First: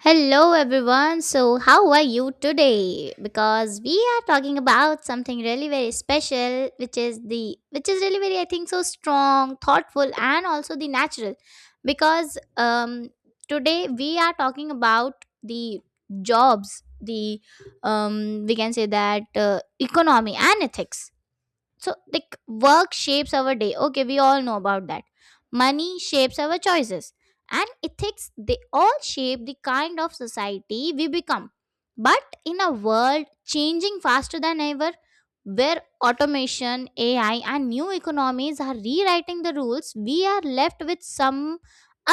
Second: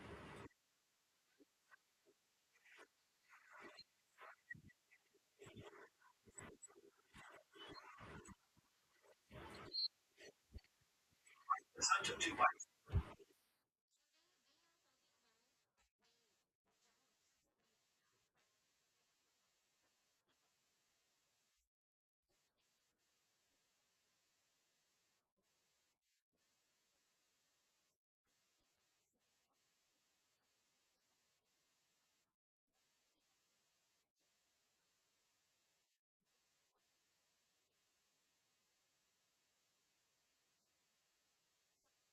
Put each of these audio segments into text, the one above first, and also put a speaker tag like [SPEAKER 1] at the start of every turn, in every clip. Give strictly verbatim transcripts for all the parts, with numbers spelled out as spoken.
[SPEAKER 1] Hello, everyone. So, how are you today? Because we are talking about something really very special, which is the which is really very, I think, so strong, thoughtful, and also the natural. Because um, today we are talking about the jobs, the um, we can say that uh, economy and ethics. So like, work shapes our day. Okay, we all know about that. Money shapes our choices, and ethics, they all shape the kind of society we become. But in a world changing faster than ever, where automation, AI, and new economies are rewriting the rules, we are left with some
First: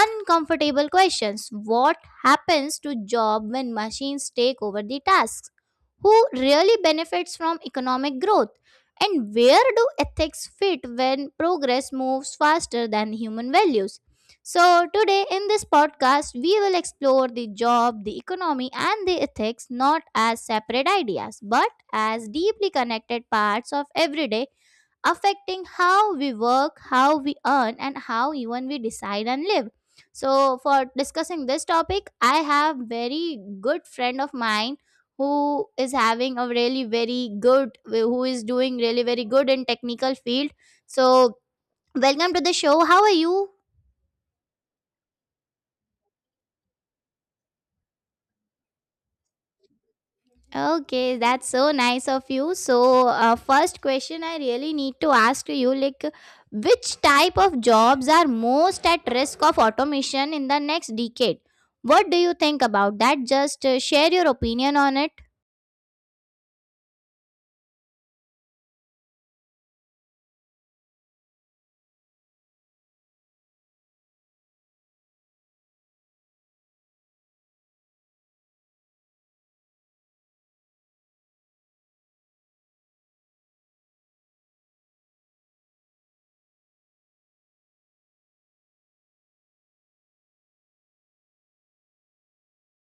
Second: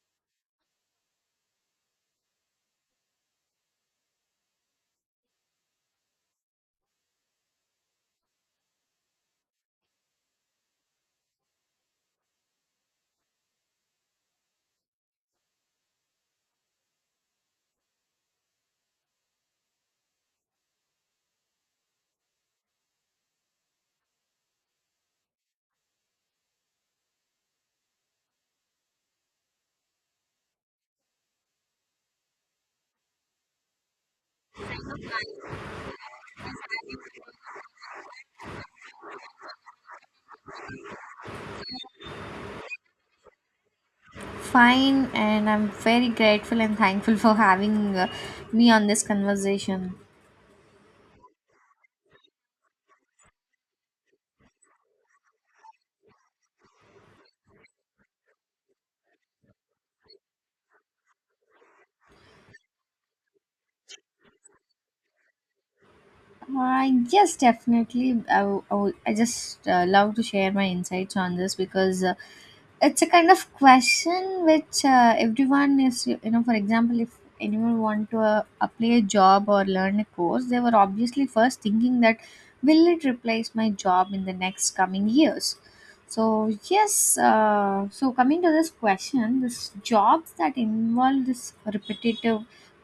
[SPEAKER 1] uncomfortable questions. What happens to job when machines take over the tasks? Who really benefits from economic growth? And where do ethics fit when progress moves faster than human values? So, today in this podcast, we will explore the job, the economy, and the ethics, not as separate ideas but as deeply connected parts of everyday, affecting how we work, how we earn, and how even we decide and live. So, for discussing this topic, I have very good friend of mine, who is having a really very good, who is doing really very good in technical field. So, welcome to the show. How are you?
[SPEAKER 2] Fine, and I'm very grateful and thankful for having uh, me on this conversation.
[SPEAKER 1] Okay, that's so nice of you. So, uh, first question I really need to ask to you, like, which type of jobs are most at risk of automation in the next decade? What do you think about that? Just uh, share your opinion on it.
[SPEAKER 2] Uh, yes, definitely. I, w- I, w- I just uh, love to share my insights on this because uh, it's a kind of question which uh, everyone is, you know, for example, if anyone want to uh, apply a job or learn a course, they were obviously first thinking that will it replace my job in the next coming years? So, yes, uh, so coming to this question, this jobs that involve this repetitive,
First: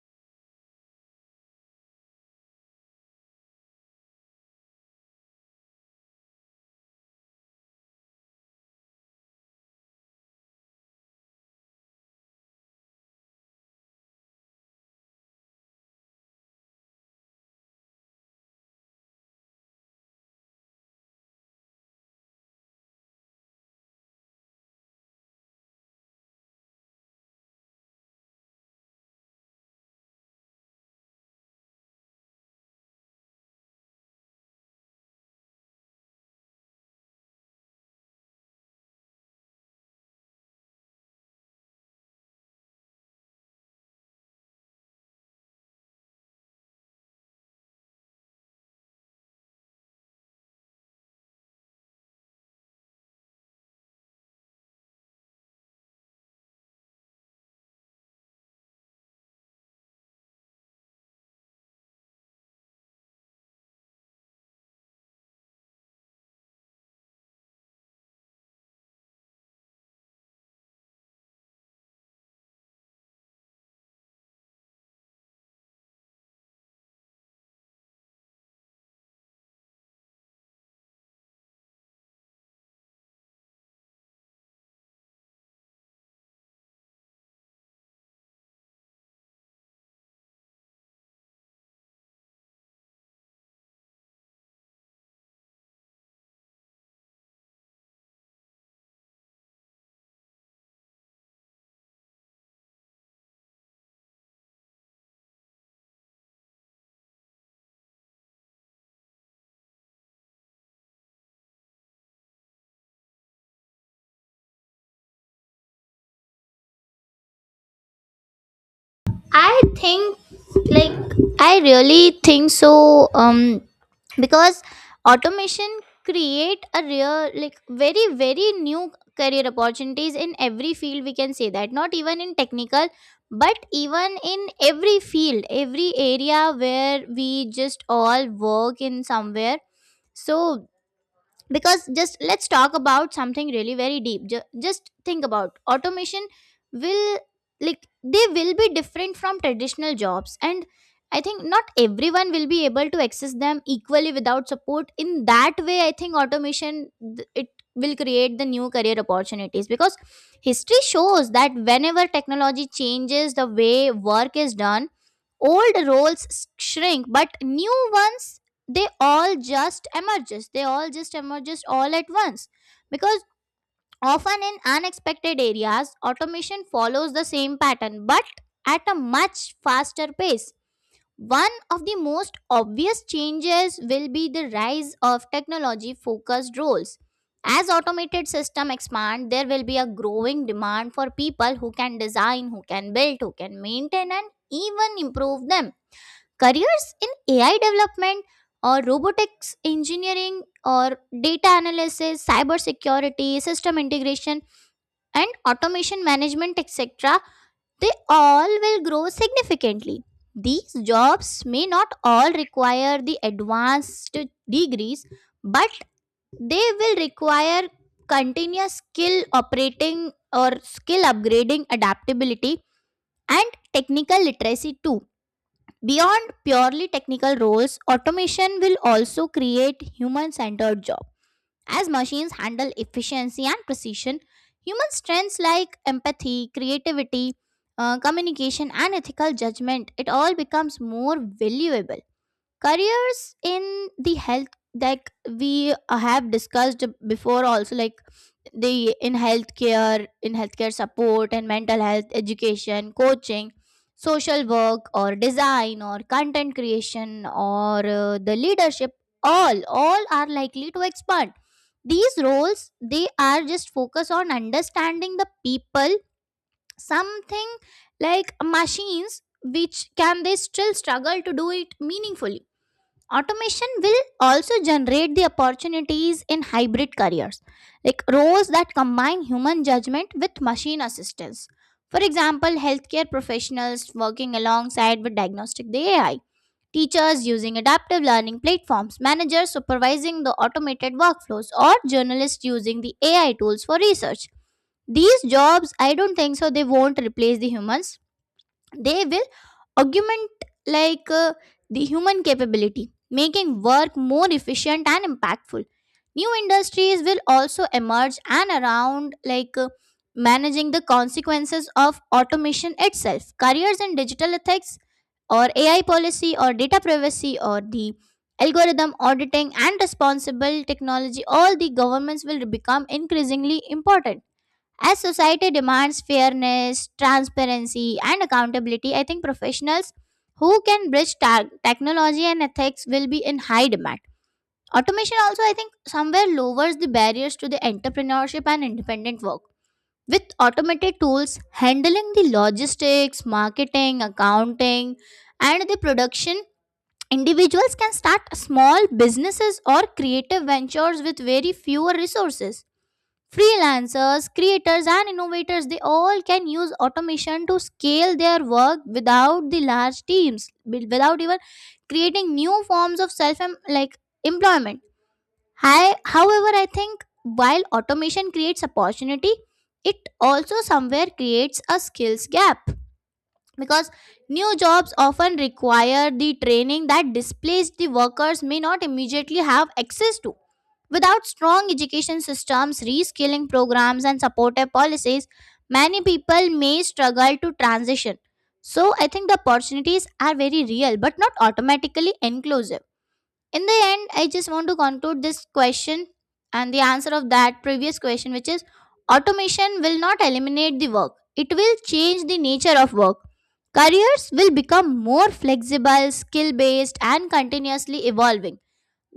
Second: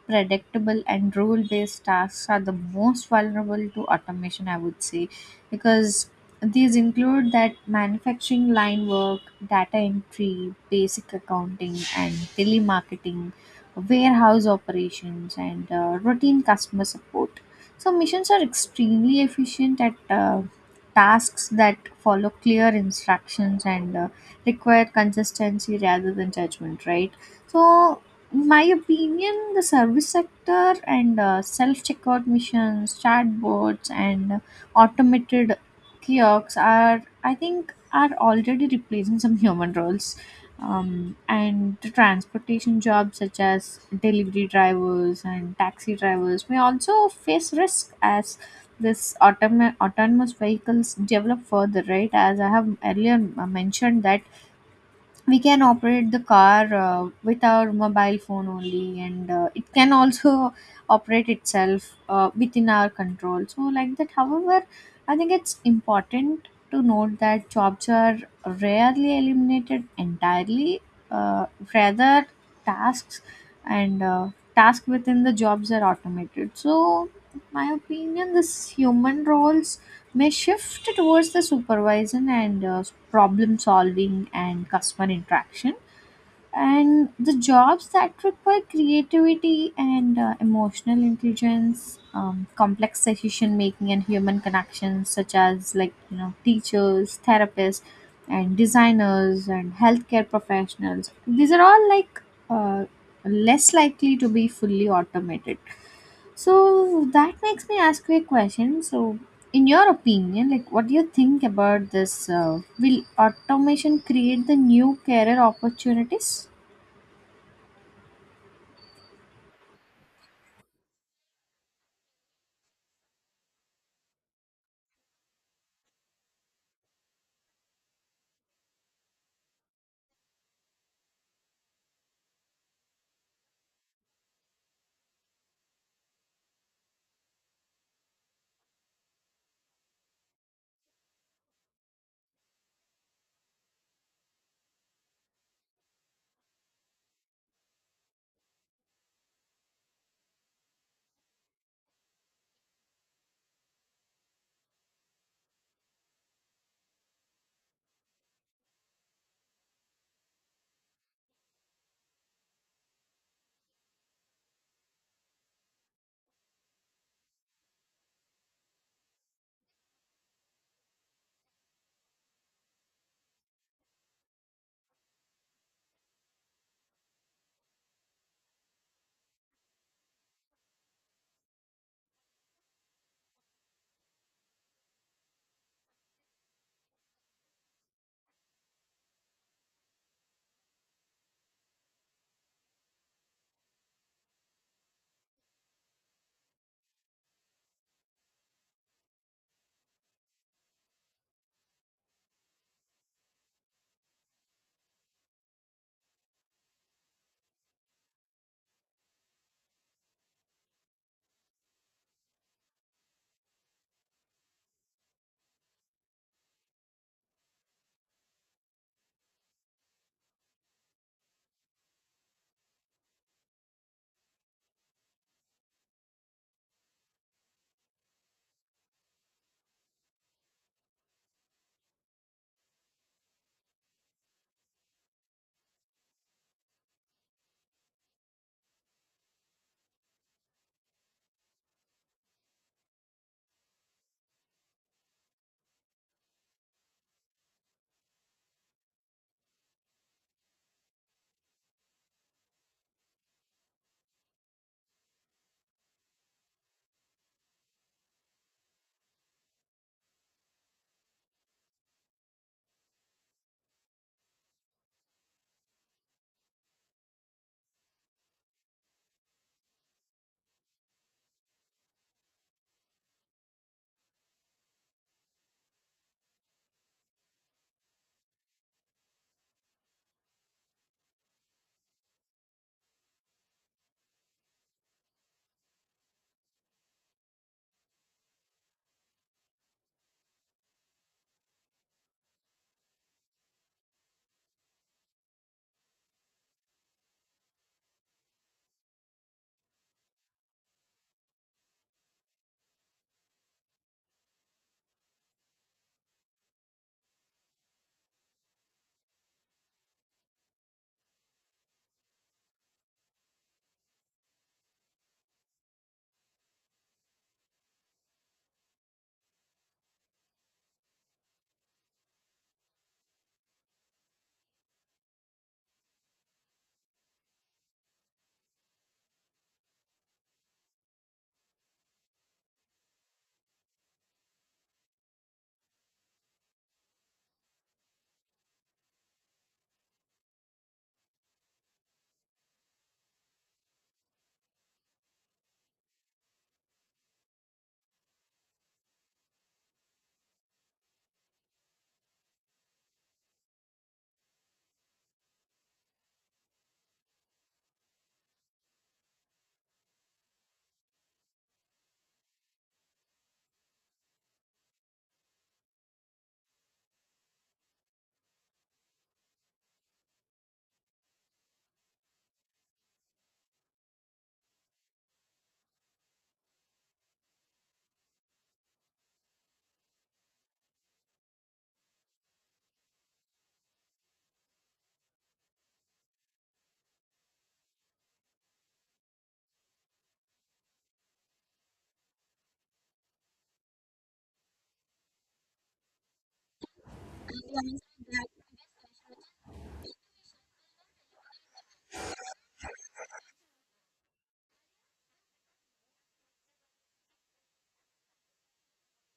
[SPEAKER 2] predictable and rule based tasks are the most vulnerable to automation, I would say, because these include that manufacturing line work, data entry, basic accounting, and telemarketing, warehouse operations, and uh, routine customer support. So missions are extremely efficient at uh, tasks that follow clear instructions and uh, require consistency rather than judgment, right? So in my opinion, the service sector and uh, self-checkout machines, chatbots, and automated kiosks are, I think, are already replacing some human roles. Um, and the transportation jobs such as delivery drivers and taxi drivers may also face risk as this autom- autonomous vehicles develop further, right? As I have earlier uh, mentioned that we can operate the car uh, with our mobile phone only, and uh, it can also operate itself uh, within our control, so like that. However, I think it's important to note that jobs are rarely eliminated entirely. Uh, rather tasks and uh, tasks within the jobs are automated. So in my opinion, this human roles may shift towards the supervision and uh, problem solving and customer interaction, and the jobs that require creativity and uh, emotional intelligence, um, complex decision making and human connections, such as, like, you know, teachers, therapists, and designers, and healthcare professionals, these are all like uh, less likely to be fully automated. So that makes me ask you a question. So, in your opinion, like, what do you think about this? Uh, will automation create the new career opportunities?
[SPEAKER 1] I think, like, I really think so. Um because automation create a real, like, very, very new career opportunities in every field, we can say that, not even in technical, but even in every field, every area where we just all work in somewhere. So, because, just, let's talk about something really very deep. Ju- just think about automation will, like, they will be different from traditional jobs. And I think not everyone will be able to access them equally without support. In that way, I think automation, th- it will create the new career opportunities, because history shows that whenever technology changes the way work is done, old roles s- shrink, but new ones, they all just emerges they all just emerges all at once. Because often in unexpected areas, automation follows the same pattern, but at a much faster pace. One of the most obvious changes will be the rise of technology focused roles. As automated systems expand, there will be a growing demand for people who can design, who can build, who can maintain, and even improve them. Careers in A I development, or robotics engineering, or data analysis, cyber security, system integration, and automation management, et cetera, they all will grow significantly. These jobs may not all require the advanced degrees, but they will require continuous skill operating or skill upgrading, adaptability, and technical literacy too. Beyond purely technical roles, automation will also create human centered jobs. As machines handle efficiency and precision, human strengths like empathy, creativity, uh, communication, and ethical judgment, it all becomes more valuable. Careers in the health, like, we uh, have discussed before also, like, the in healthcare, in healthcare support, and mental health, education, coaching, social work, or design, or content creation, or uh, the leadership, all all are likely to expand. These roles, they are just focus on understanding the people, something like machines which can, they still struggle to do it meaningfully. Automation will also generate the opportunities in hybrid careers, like roles that combine human judgment with machine assistance. For example, healthcare professionals working alongside with diagnostic the A I, teachers using adaptive learning platforms, managers supervising the automated workflows, or journalists using the A I tools for research. These jobs, I don't think so, they won't replace the humans, they will augment, like uh, the human capability, making work more efficient and impactful. New industries will also emerge and around, like uh, managing the consequences of automation itself. Careers in digital ethics, or AI policy, or data privacy, or the algorithm auditing and responsible technology, all the governments will become increasingly important. As society demands fairness, transparency, and accountability, I think professionals who can bridge ta- technology and ethics will be in high demand. Automation also, I think, somewhere lowers the barriers to the entrepreneurship and independent work. With automated tools handling the logistics, marketing, accounting, and the production, individuals can start small businesses or creative ventures with very fewer resources. Freelancers, creators, and innovators, they all can use automation to scale their work without the large teams, wi- without even creating new forms of self em- like employment. Hi, however, I think while automation creates opportunity, it also somewhere creates a skills gap, because new jobs often require the training that displaced the workers may not immediately have access to. Without strong education systems, reskilling programs, and supportive policies, many people may struggle to transition. So, I think the opportunities are very real but not automatically inclusive. In the end, I just want to conclude this question and the answer of that previous question, which is automation will not eliminate the work, it will change the nature of work. Careers will become more flexible, skill based, and continuously evolving.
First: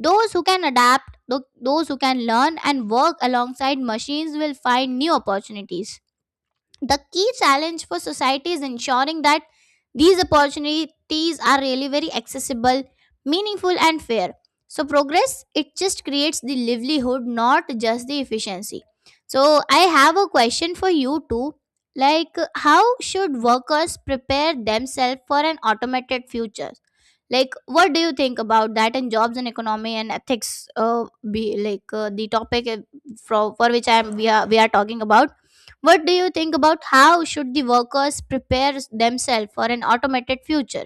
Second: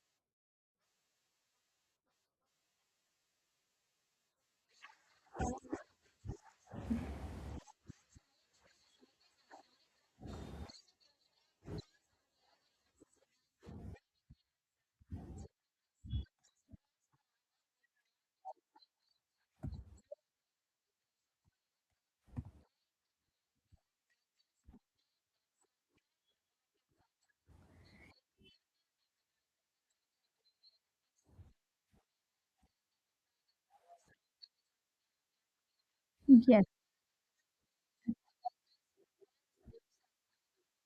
[SPEAKER 1] Those who can adapt, tho- those who can learn and work alongside machines will find new opportunities. The key challenge for society is ensuring that these opportunities are really very accessible, meaningful, and fair. So, progress, it just creates the livelihood, not just the efficiency. So, I have a question for you too. Like, how should workers prepare themselves for an automated future? Like, what do you think about that and jobs and economy and ethics? Uh, be like uh, the topic uh, for for which I am we are we are talking about, what do you think
[SPEAKER 2] Yes.
[SPEAKER 1] about how should the workers prepare themselves for an automated future?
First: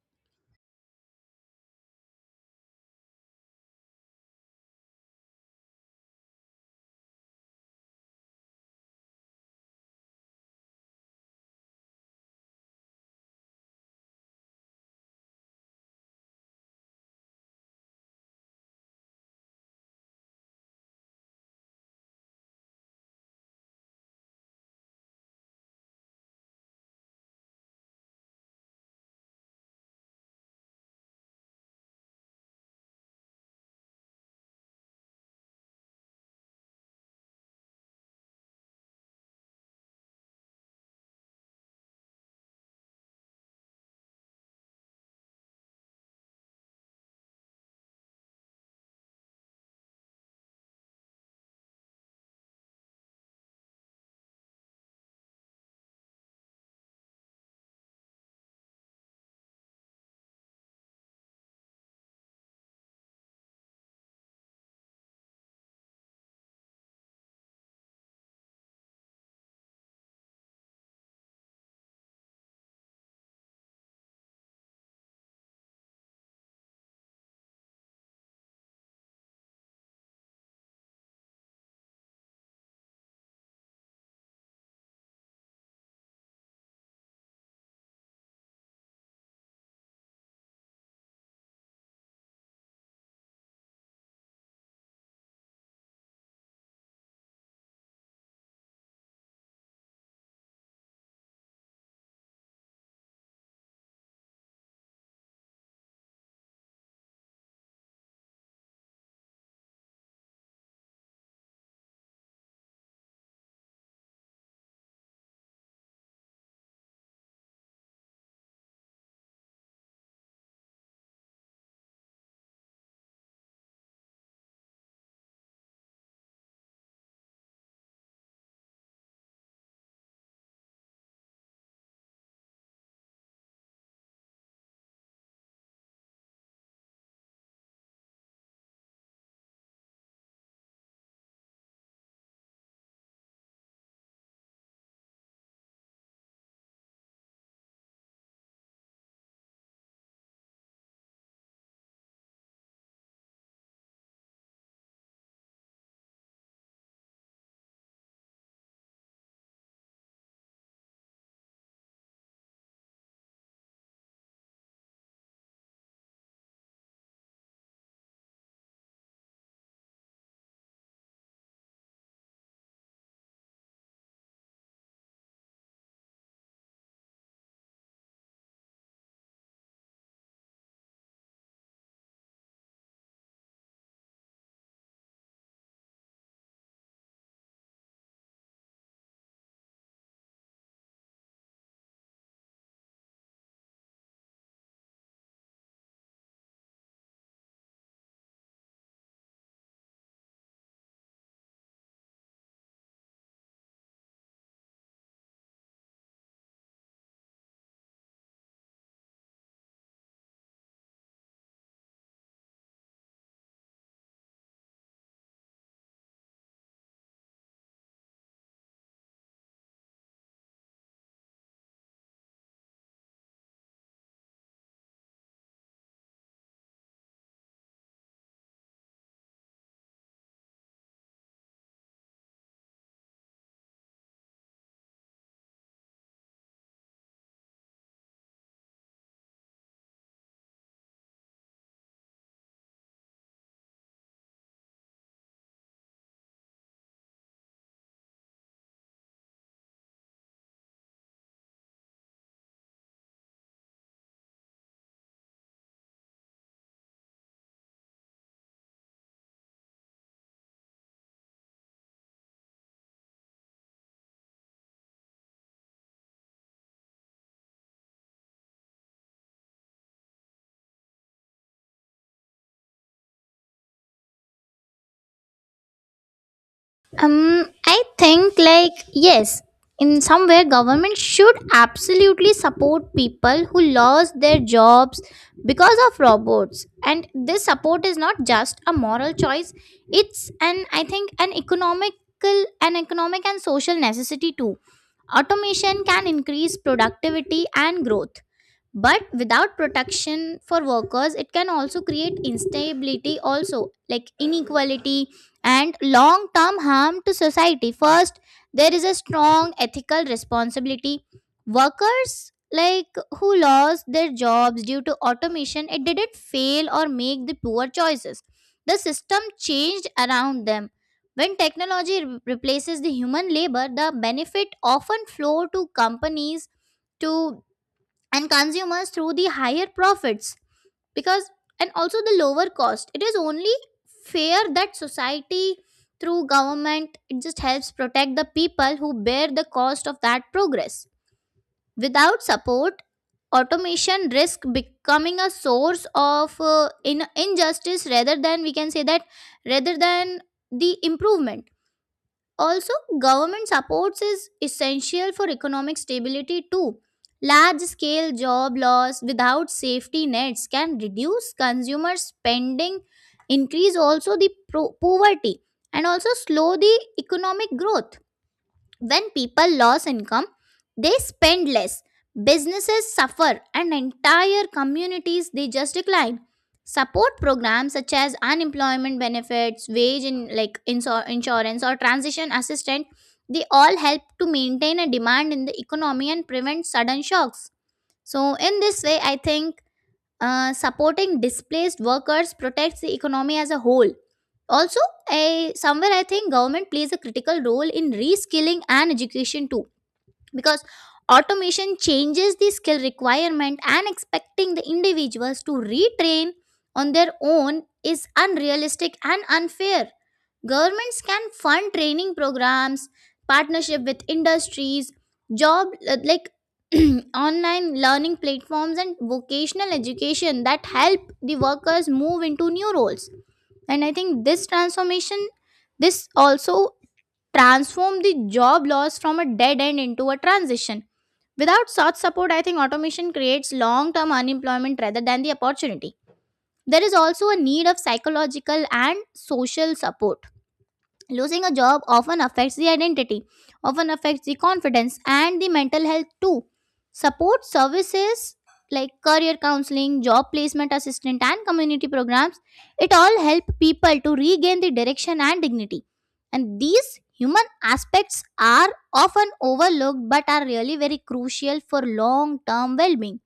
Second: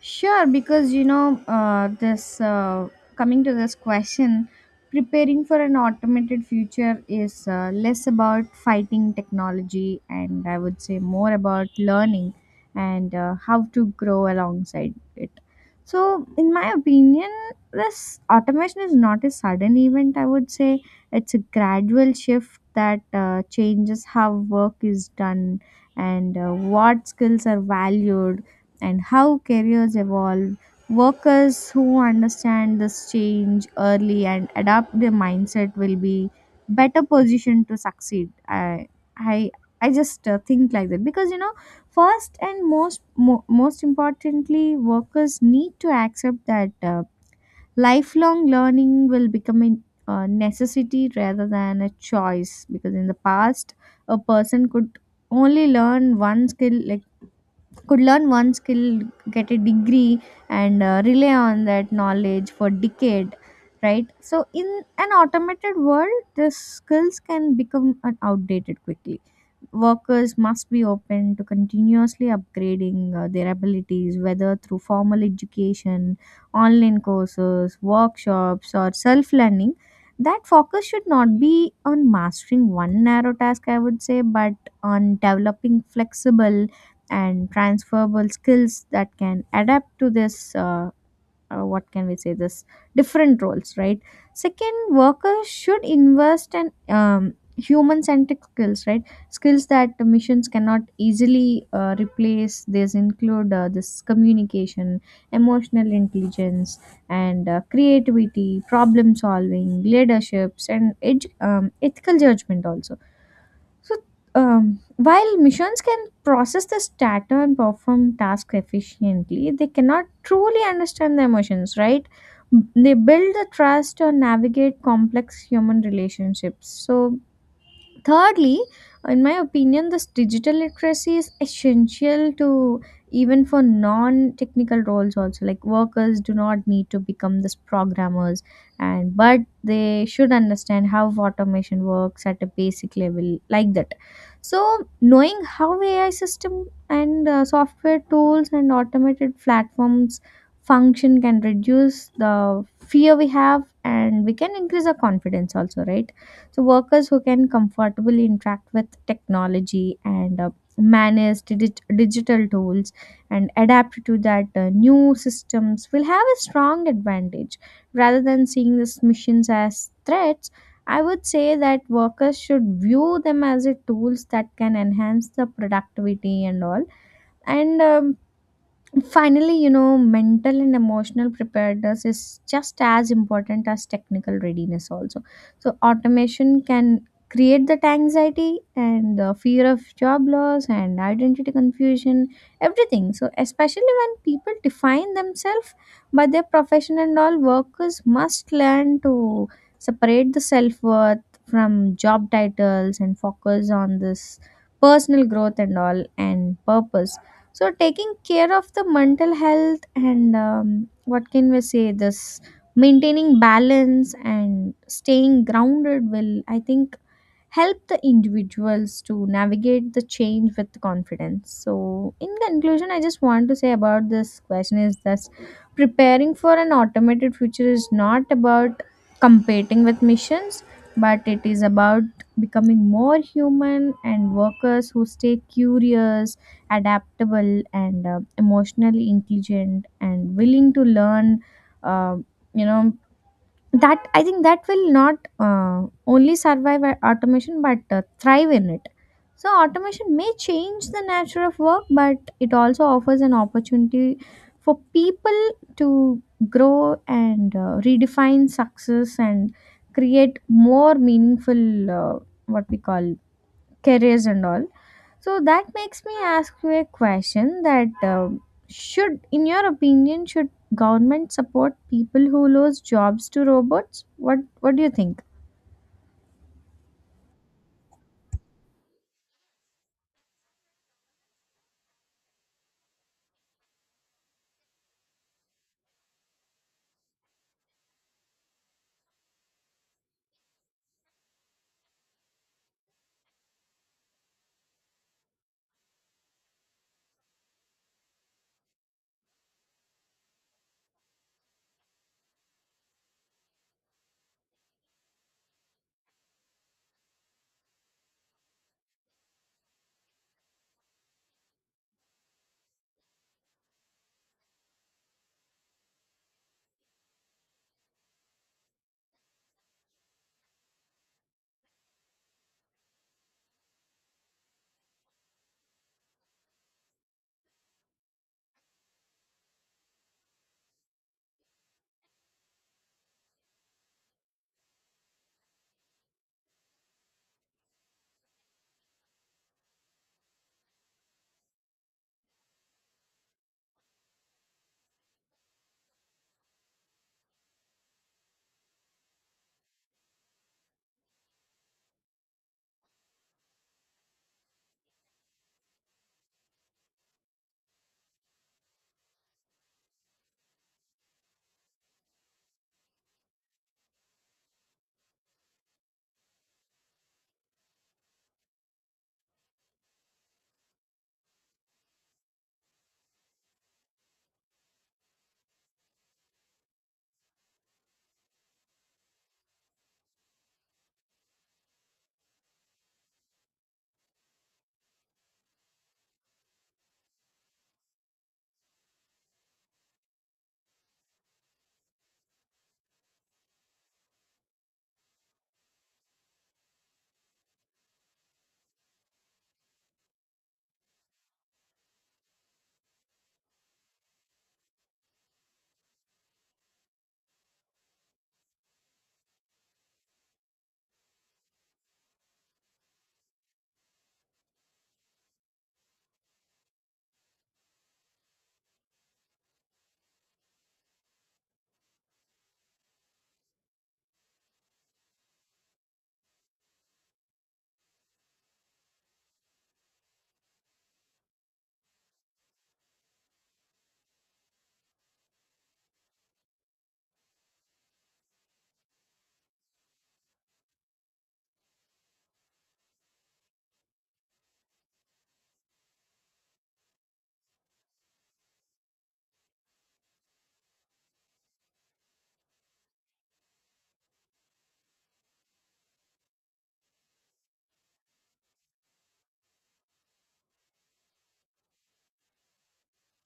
[SPEAKER 2] Sure, because you know, uh, this uh, coming to this question, preparing for an automated future is uh, less about fighting technology, and I would say more about learning and uh, how to grow alongside it. So, in my opinion, this automation is not a sudden event, I would say. It's a gradual shift that uh, changes how work is done and uh, what skills are valued and how careers evolve. Workers who understand this change early and adapt their mindset will be better positioned to succeed. I I I just uh, think like that because you know, first and most mo- most importantly, workers need to accept that uh, lifelong learning will become a a necessity rather than a choice. Because in the past, a person could only learn one skill could learn one skill, get a degree, and uh, rely on that knowledge for decade, right? So in an automated world, the skills can become uh, outdated quickly. Workers must be open to continuously upgrading uh, their abilities, whether through formal education, online courses, workshops, or self learning. That focus should not be on mastering one narrow task, I would say, but on developing flexible and transferable skills that can adapt to this. Uh, uh, what can we say, this different roles, right? Second, workers should invest in um, human centric skills, right? Skills that the missions cannot easily uh, replace. These include uh, this communication, emotional intelligence, and uh, creativity, problem solving, leaderships, and edu- um, ethical judgment also. So, um, while machines can process this data and perform tasks efficiently, they cannot truly understand the emotions, right? They build the trust or navigate complex human relationships. So, thirdly, in my opinion, this digital literacy is essential to even for non technical roles also, like workers do not need to become this programmers, and but they should understand how automation works at a basic level, like that. So knowing how AI system and uh, software tools and automated platforms function can reduce the fear we have, and we can increase our confidence also, right? So workers who can comfortably interact with technology and uh, manage digi- digital tools and adapt to that uh, new systems will have a strong advantage. Rather than seeing these missions as threats, I would say that workers should view them as a tools that can enhance the productivity and all. And um, finally, you know, mental and emotional preparedness is just as important as technical readiness, also. So, automation can create that anxiety and the fear of job loss and identity confusion, everything. So, especially when people define themselves by their profession and all, workers must learn to separate the self worth from job titles and focus on this personal growth and all and purpose. So taking care of the mental health and, um, what can we say, this maintaining balance and staying grounded will, I think, help the individuals to navigate the change with confidence. So in conclusion, I just want to say about this question is that preparing for an automated future is not about competing with missions, but it is about becoming more human. And workers who stay curious, adaptable, and uh, emotionally intelligent and willing to learn, uh, you know that I think that will not uh, only survive a- automation but uh, thrive in it. So automation may change the nature of work, but it also offers an opportunity for people to grow and uh, redefine success and create more meaningful, uh, what we call, careers and all. So that makes me ask you a question that, um should, in your opinion, should government support people who lose jobs to robots? What What do you think?
[SPEAKER 1] Um, I think, like, yes, in somewhere government should absolutely support people who lost their jobs because of robots. And this support is not just a moral choice; it's an, I think, an economical, an economic and social necessity too. Automation can increase productivity and growth, but without protection for workers it can also create instability, also like inequality and long term harm to society. First, there is a strong ethical responsibility. Workers, like, who lost their jobs due to automation, it didn't fail or make the poor choices, the system changed around them. When technology re- replaces the human labor, the benefit often flow to companies to, and consumers, through the higher profits, because, and also the lower cost. It is only fair that society, through government, it just helps protect the people who bear the cost of that progress. Without support, automation risk becoming a source of uh, in- injustice, rather than, we can say that, rather than the improvement. Also, government supports is essential for economic stability too. Large scale job loss without safety nets can reduce consumer spending, increase also the pro- poverty, and also slow the economic growth. When people lose income, they spend less, businesses suffer, and entire communities, they just decline. Support programs such as unemployment benefits, wage in, like, insur- insurance, or transition assistance, they all help to maintain a demand in the economy and prevent sudden shocks. So in this way, I think, uh, supporting displaced workers protects the economy as a whole. Also, I, somewhere, I think government plays a critical role in reskilling and education too, because automation changes the skill requirement, and expecting the individuals to retrain on their own is unrealistic and unfair. Governments can fund training programs, partnership with industries, job uh, like, online learning platforms and vocational education that help the workers move into new roles. And I think this transformation, this also transform the job loss from a dead end into a transition. Without such support, I think automation creates long term unemployment rather than the opportunity. There is also a need of psychological and social support. Losing a job often affects the identity, often affects the confidence and the mental health too. Support services like career counseling, job placement assistant, and community programs, it all help people to regain the direction and dignity. And these human aspects are often overlooked but are really very crucial for long term well being.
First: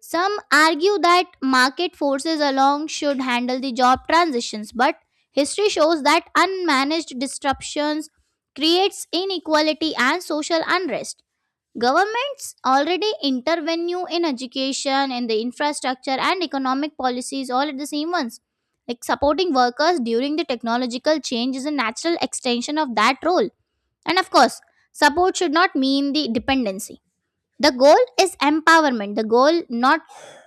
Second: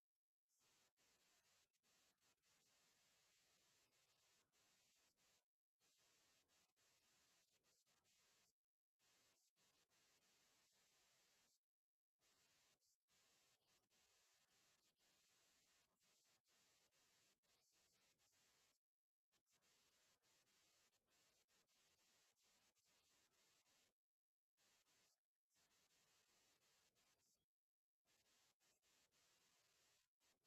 [SPEAKER 1] Some argue that market forces alone should handle the job transitions, but history shows that unmanaged disruptions creates inequality and social unrest. Governments already intervene in education, in the infrastructure and economic policies, all at the same once. Like, supporting workers during the technological change is a natural extension of that role. And of course, support should not mean the dependency. The goal is empowerment, the goal, not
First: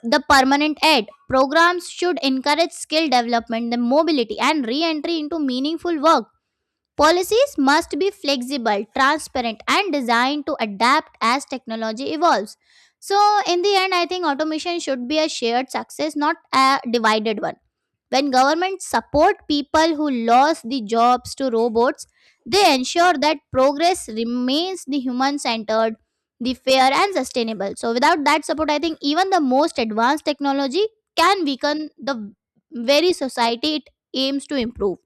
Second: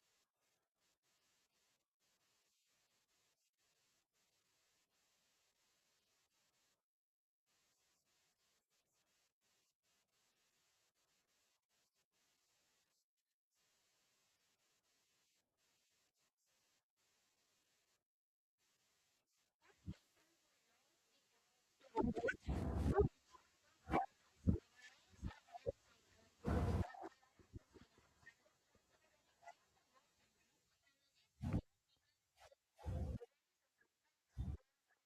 [SPEAKER 1] the permanent aid. Programs should encourage skill development, the mobility, and re entry into meaningful work. Policies must be flexible, transparent, and designed to adapt as technology evolves. So, in the end, I think automation should be a shared success, not a divided one. When governments support people who lost the jobs to robots, they ensure that progress remains the human centered, the fair and sustainable. So without that support, I think even the most advanced technology can weaken the very society it aims to improve.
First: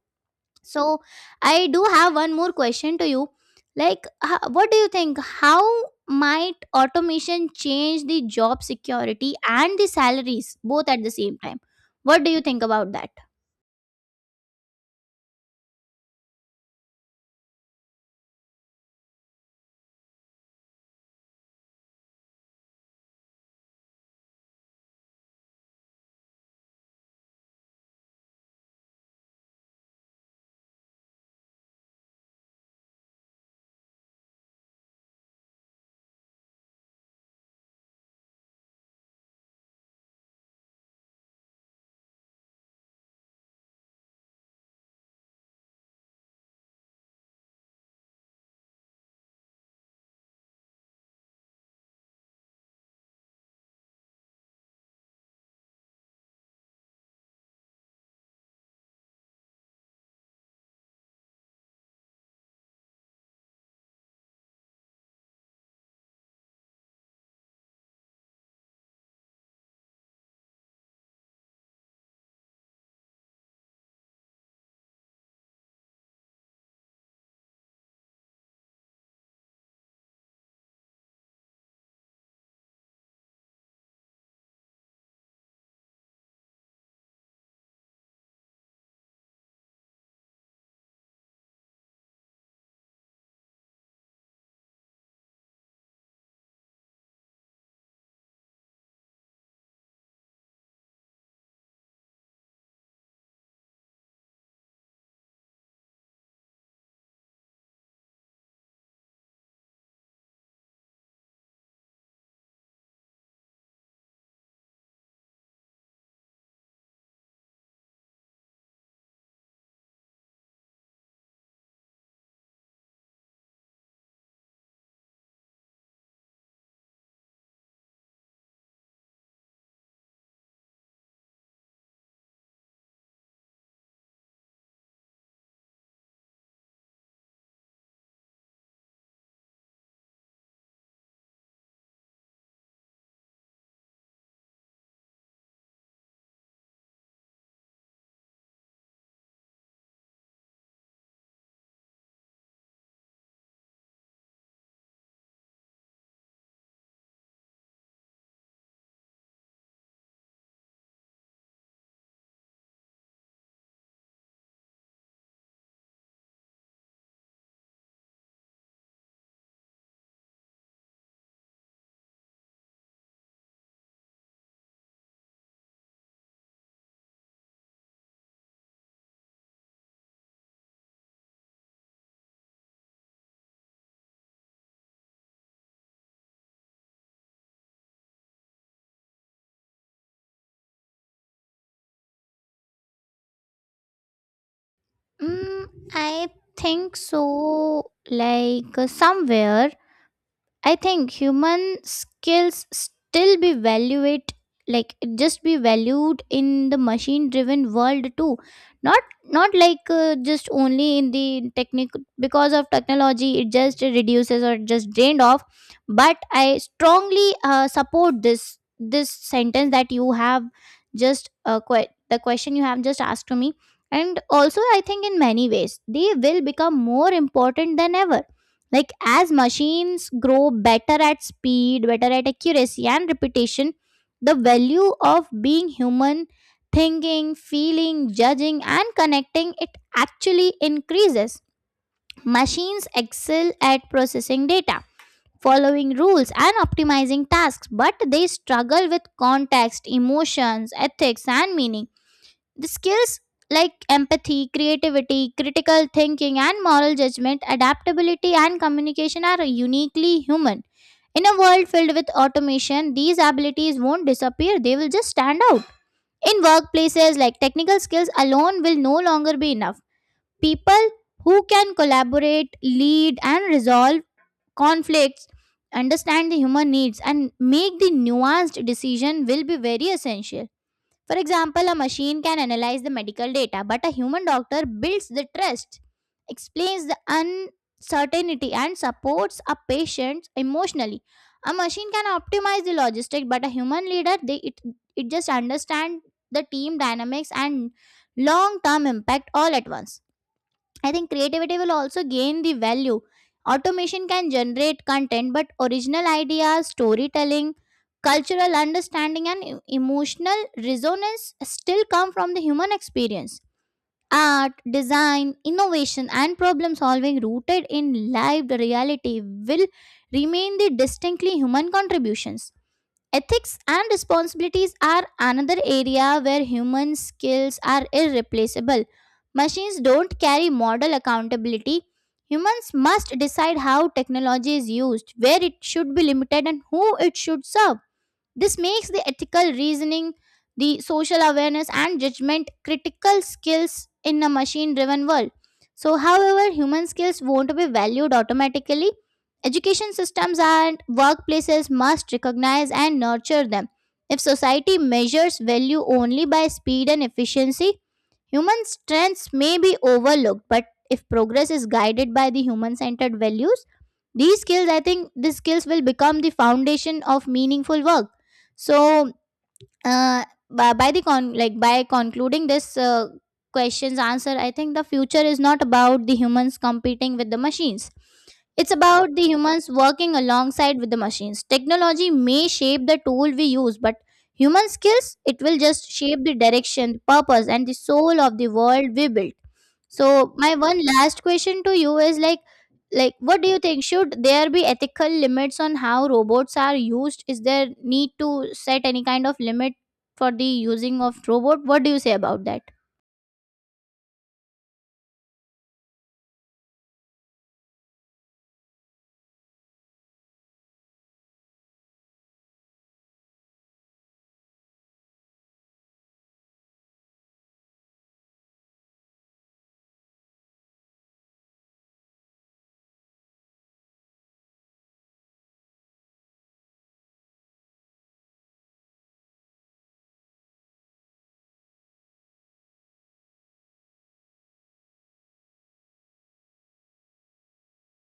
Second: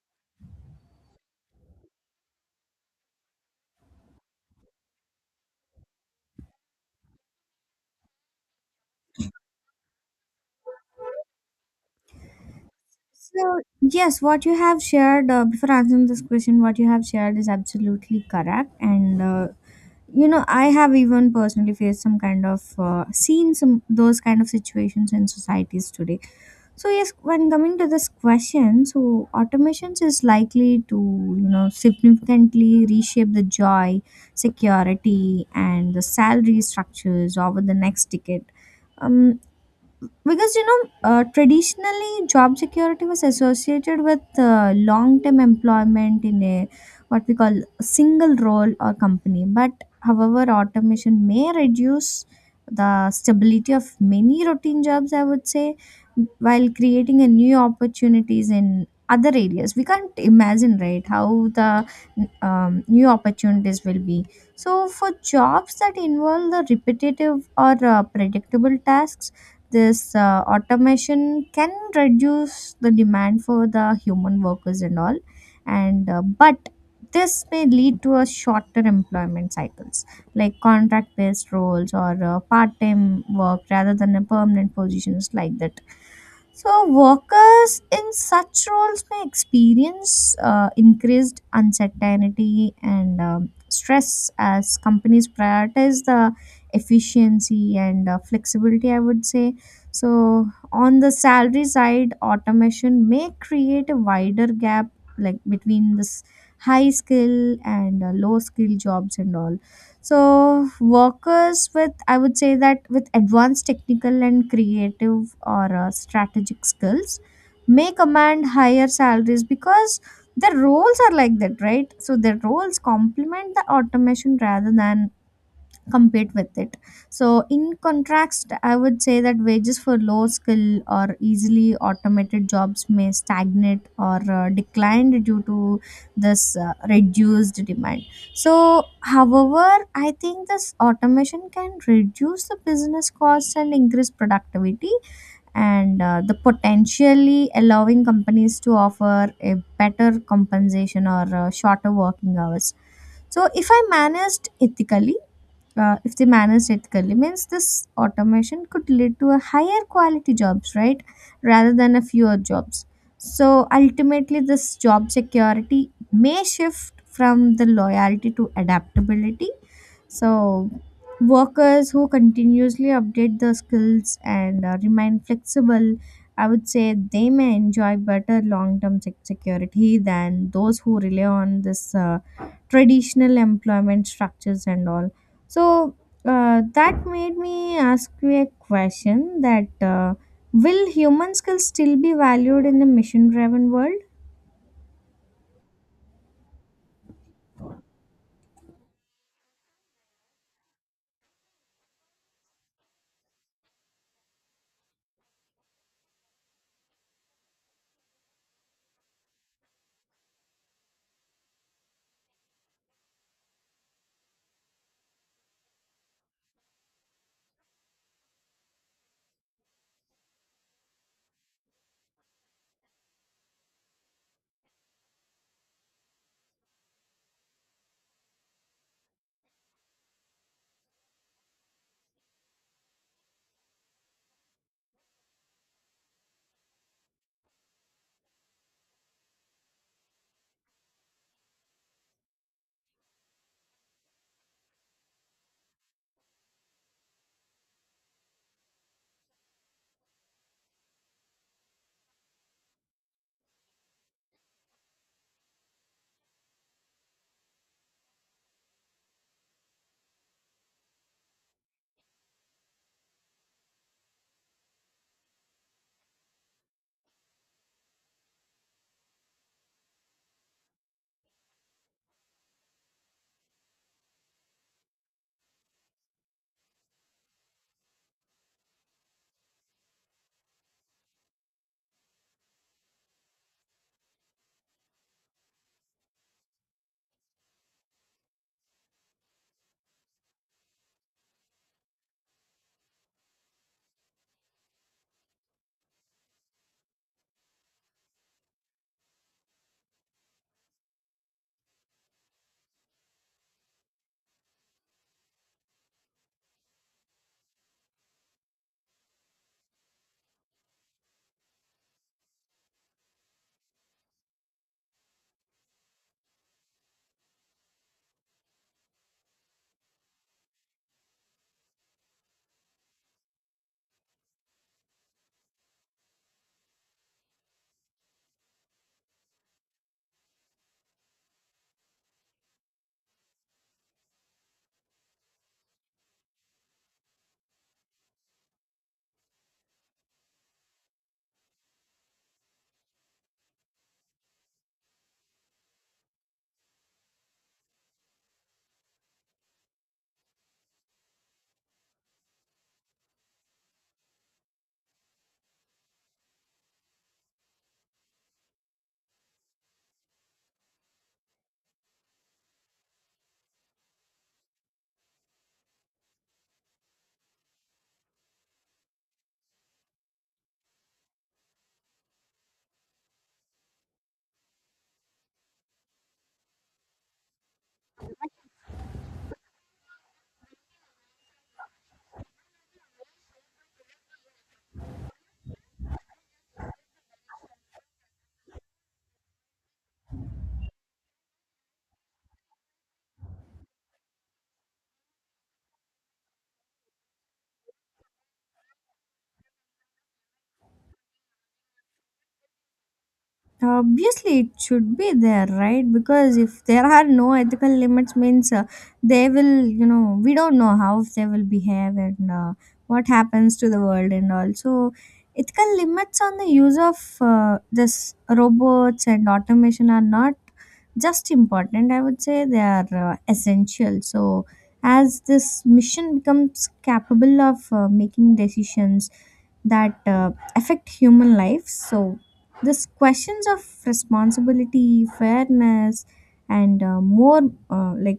[SPEAKER 1] So I do have one more question to you. Like h- what do you think how might automation change the job security and the salaries both at the same time? What do you think about that?
[SPEAKER 2] So, yes, what you have shared uh, before answering this question, what you have shared is absolutely correct. And, uh, you know, I have even personally faced some kind of, uh, seen some those kind of situations in societies today. So yes, when coming to this question, so automations is likely to, you know, significantly reshape the joy, security, and the salary structures over the next decade. Um, because you know, uh, traditionally job security was associated with uh, long term employment in a, what we call, single role or company. But however, automation may reduce the stability of many routine jobs, I would say, while creating a new opportunities in other areas we can't imagine, right? How the um, new opportunities will be. So for jobs that involve the repetitive or uh, predictable tasks, this uh, automation can reduce the demand for the human workers and all. And uh, but this may lead to a shorter employment cycles, like contract based roles or uh, part time work rather than a permanent positions, like that. So workers in such roles may experience uh, increased uncertainty and um, stress as companies prioritize the efficiency and uh, flexibility, I would say. So, on the salary side, automation may create a wider gap, like between this high skill and uh, low skill jobs and all. So, workers with, I would say, that with advanced technical and creative or uh, strategic skills may command higher salaries, because their roles are like that, right? So, their roles complement the automation rather than compete with it. So, in contrast, I would say that wages for low skill or easily automated jobs may stagnate or uh, decline due to this uh, reduced demand. So, however, I think this automation can reduce the business costs and increase productivity, and uh, the potentially allowing companies to offer a better compensation or uh, shorter working hours. So, if I managed ethically, uh, if they manage ethically, means this automation could lead to a higher quality jobs, right, rather than a fewer jobs. So ultimately, this job security may shift from the loyalty to adaptability. So workers who continuously update their skills and uh, remain flexible, I would say, they may enjoy better long term sec security than those who rely on this uh, traditional employment structures and all. So uh, that made me ask you a question, that uh, will human skills still be valued in a machine driven world?
[SPEAKER 1] Mm, I think so. Like uh, somewhere I think human skills still be valued like just be valued in the machine driven world too, not not like uh, just only in the technique because of technology it just reduces or just drained off, but I strongly uh, support this this sentence that you have just uh, que- the question you have just asked to me. And also I think in many ways they will become more important than ever, like as machines grow better at speed, better at accuracy and repetition, the value of being human, thinking, feeling, judging and connecting it actually increases. Machines excel at processing data, following rules and optimizing tasks, but they struggle with context, emotions, ethics and meaning, the skills like empathy, creativity, critical thinking, and moral judgment, adaptability, and communication are uniquely human. In a world filled with automation, these abilities won't disappear, they will just stand out. In workplaces, like technical skills alone will no longer be enough. People who can collaborate, lead, and resolve conflicts, understand the human needs, and make the nuanced decision will be very essential. For example, a machine can analyze the medical data, but a human doctor builds the trust, explains the uncertainty, and supports a patient emotionally. A machine can optimize the logistics, but a human leader, they, it, it just understands the team dynamics and long term impact all at once. I think creativity will also gain the value. Automation can generate content, but original ideas, storytelling, cultural understanding, and e- emotional resonance still come from the human experience. Art, design, innovation, and problem solving rooted in lived reality will remain the distinctly human contributions. Ethics and responsibilities are another area where human skills are irreplaceable. Machines don't carry moral accountability. Humans must decide how technology is used, where it should be limited, and who it should serve. This makes the ethical reasoning, the social awareness, and judgment critical skills in a machine driven world. So, however, human skills won't be valued automatically. Education systems and workplaces must recognize and nurture them. If society measures value only by speed and efficiency, human strengths may be overlooked, but if progress is guided by the human centered values, these skills, I think, these skills will become the foundation of meaningful work. So, uh, by, by the con like by concluding this uh, question's answer, I think the future is not about the humans competing with the machines, it's about the humans working alongside with the machines. Technology may shape the tool we use, but human skills, it will just shape the direction, purpose and the soul of the world we build. So my one last question to you is like like what do you think, should there be ethical limits on how robots are used? Is there need to set any kind of limit for the using of robot? What do you say about that?
[SPEAKER 2] Obviously, it should be there, right? Because if there are no ethical limits, means uh, they will, you know, we don't know how they will behave and uh, what happens to the world. And also, ethical limits on the use of uh, this robots and automation are not just important. I would say they are uh, essential. So as this mission becomes capable of uh, making decisions that uh, affect human life. So, these questions of responsibility, fairness, and uh, more uh, like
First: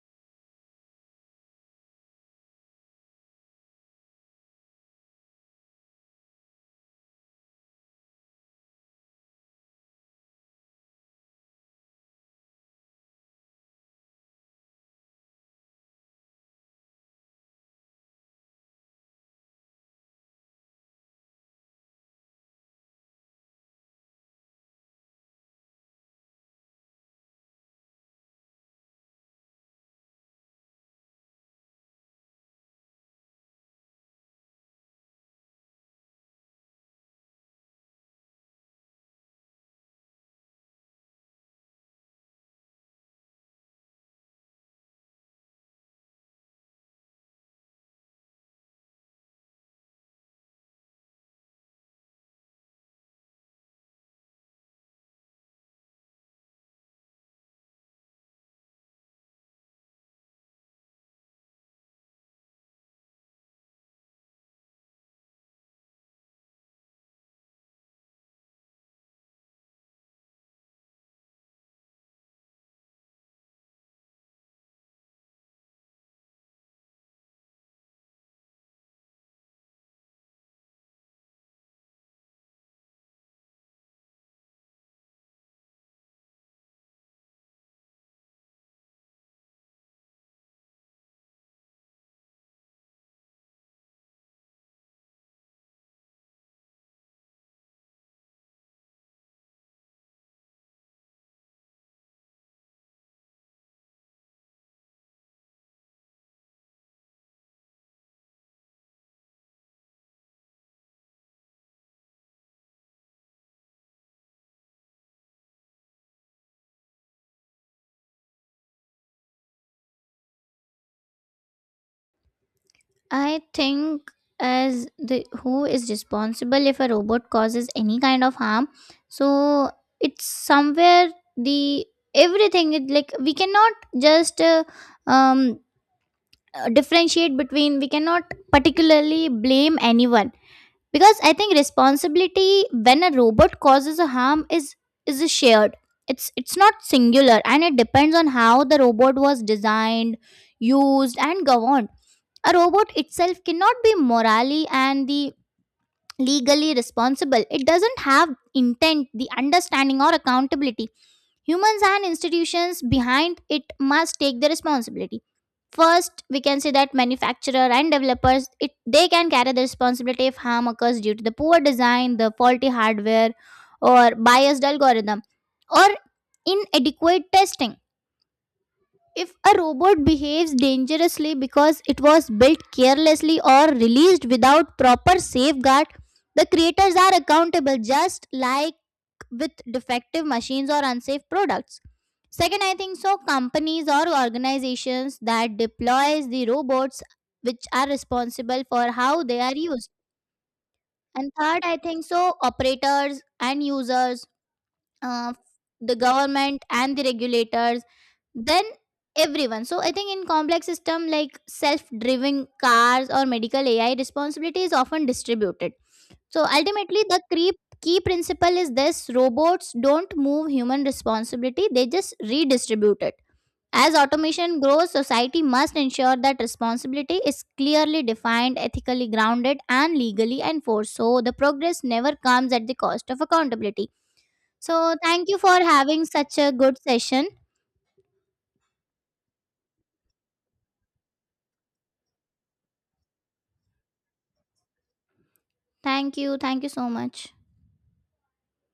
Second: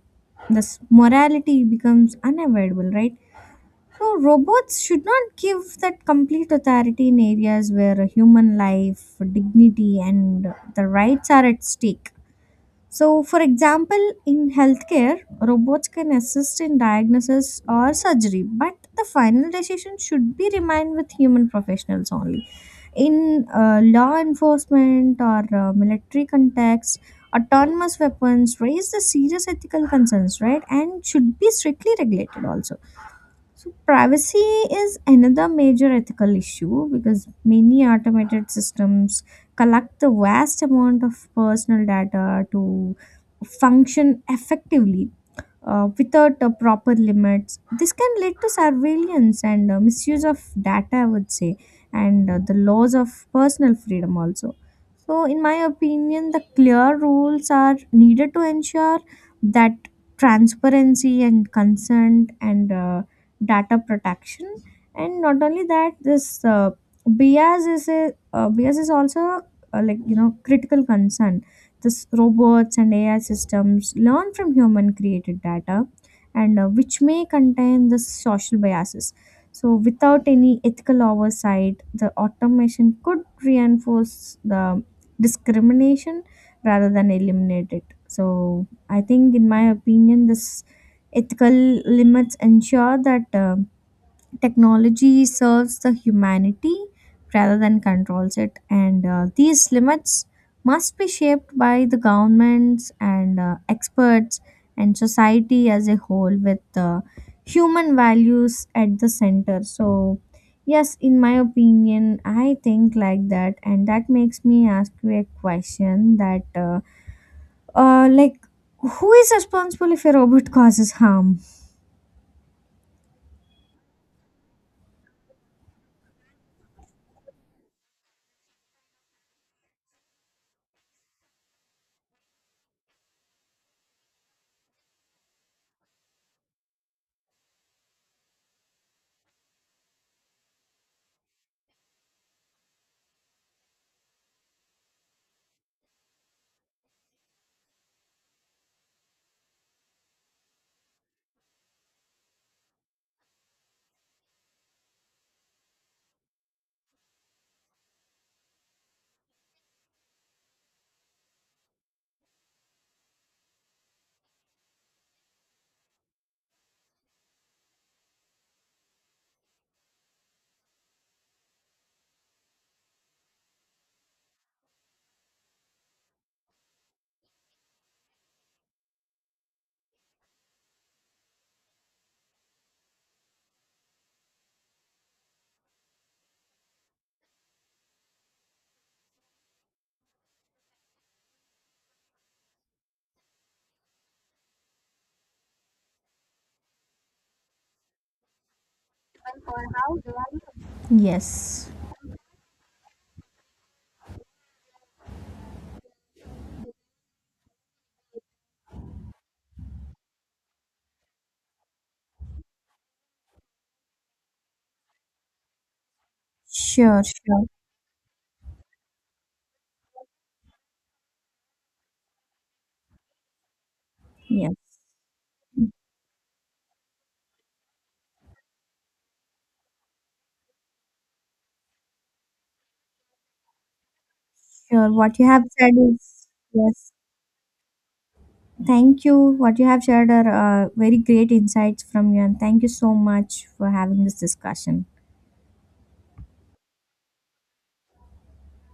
[SPEAKER 2] this morality becomes unavoidable, right? So, robots should not give that complete authority in areas where human life, dignity, and the rights are at stake. So, for example, in healthcare, robots can assist in diagnosis or surgery, but the final decision should be remain with human professionals only. In uh, law enforcement or uh, military context, autonomous weapons raise the serious ethical concerns, right? And should be strictly regulated also. So, privacy is another major ethical issue because many automated systems collect the vast amount of personal data to function effectively uh, without uh, proper limits. This can lead to surveillance and uh, misuse of data, I would say, and uh, the laws of personal freedom also. So, in my opinion, the clear rules are needed to ensure that transparency and consent and uh, data protection. And not only that, this uh, bias is a, uh, bias is also uh, like, you know, critical concern. This robots and AI systems learn from human created data, and uh, which may contain the social biases. So without any ethical oversight, the automation could reinforce the discrimination rather than eliminate it. So I think, in my opinion, this ethical limits ensure that uh, technology serves the humanity rather than controls it. And uh, these limits must be shaped by the governments and uh, experts and society as a whole, with uh, human values at the center. So yes, in my opinion, I think like that. And that makes me ask you a question that, uh, uh, like who is responsible if a robot causes harm?
[SPEAKER 1] I think as, the, who is responsible if a robot causes any kind of harm? So, it's somewhere, the everything, it like we cannot just uh, um uh, differentiate between, we cannot particularly blame anyone, because I think responsibility when a robot causes a harm is is shared, it's it's not singular, and it depends on how the robot was designed, used and governed. A robot itself cannot be morally and the legally responsible, it doesn't have intent, the understanding or accountability. Humans and institutions behind it must take the responsibility. First, we can say that manufacturer and developers, it they can carry the responsibility if harm occurs due to the poor design, the faulty hardware, or biased algorithm, or inadequate testing. If a robot behaves dangerously because it was built carelessly or released without proper safeguard, the creators are accountable just like with defective machines or unsafe products. Second, I think so companies or organizations that deploys the robots, which are responsible for how they are used. And third,
[SPEAKER 2] Yes.
[SPEAKER 1] I think so operators and users, uh, the government and the regulators, then everyone. So I think in complex system like self-driving cars or medical A I, responsibility is often distributed. So
[SPEAKER 2] Sure,
[SPEAKER 1] ultimately, the
[SPEAKER 2] sure.
[SPEAKER 1] key, key principle is this, robots don't move human responsibility, they just redistribute it. As automation
[SPEAKER 2] Yes.
[SPEAKER 1] grows, society must ensure that responsibility is clearly defined, ethically grounded, and legally enforced. So the progress never comes at the cost of accountability.
[SPEAKER 2] Sure,
[SPEAKER 1] So
[SPEAKER 2] what you
[SPEAKER 1] thank you
[SPEAKER 2] have
[SPEAKER 1] for
[SPEAKER 2] said
[SPEAKER 1] having
[SPEAKER 2] is
[SPEAKER 1] such a good
[SPEAKER 2] yes.
[SPEAKER 1] session.
[SPEAKER 2] Thank you. What you have shared are uh, very great insights from you, and thank you so much for having this discussion.
[SPEAKER 1] Thank you. Thank you so much.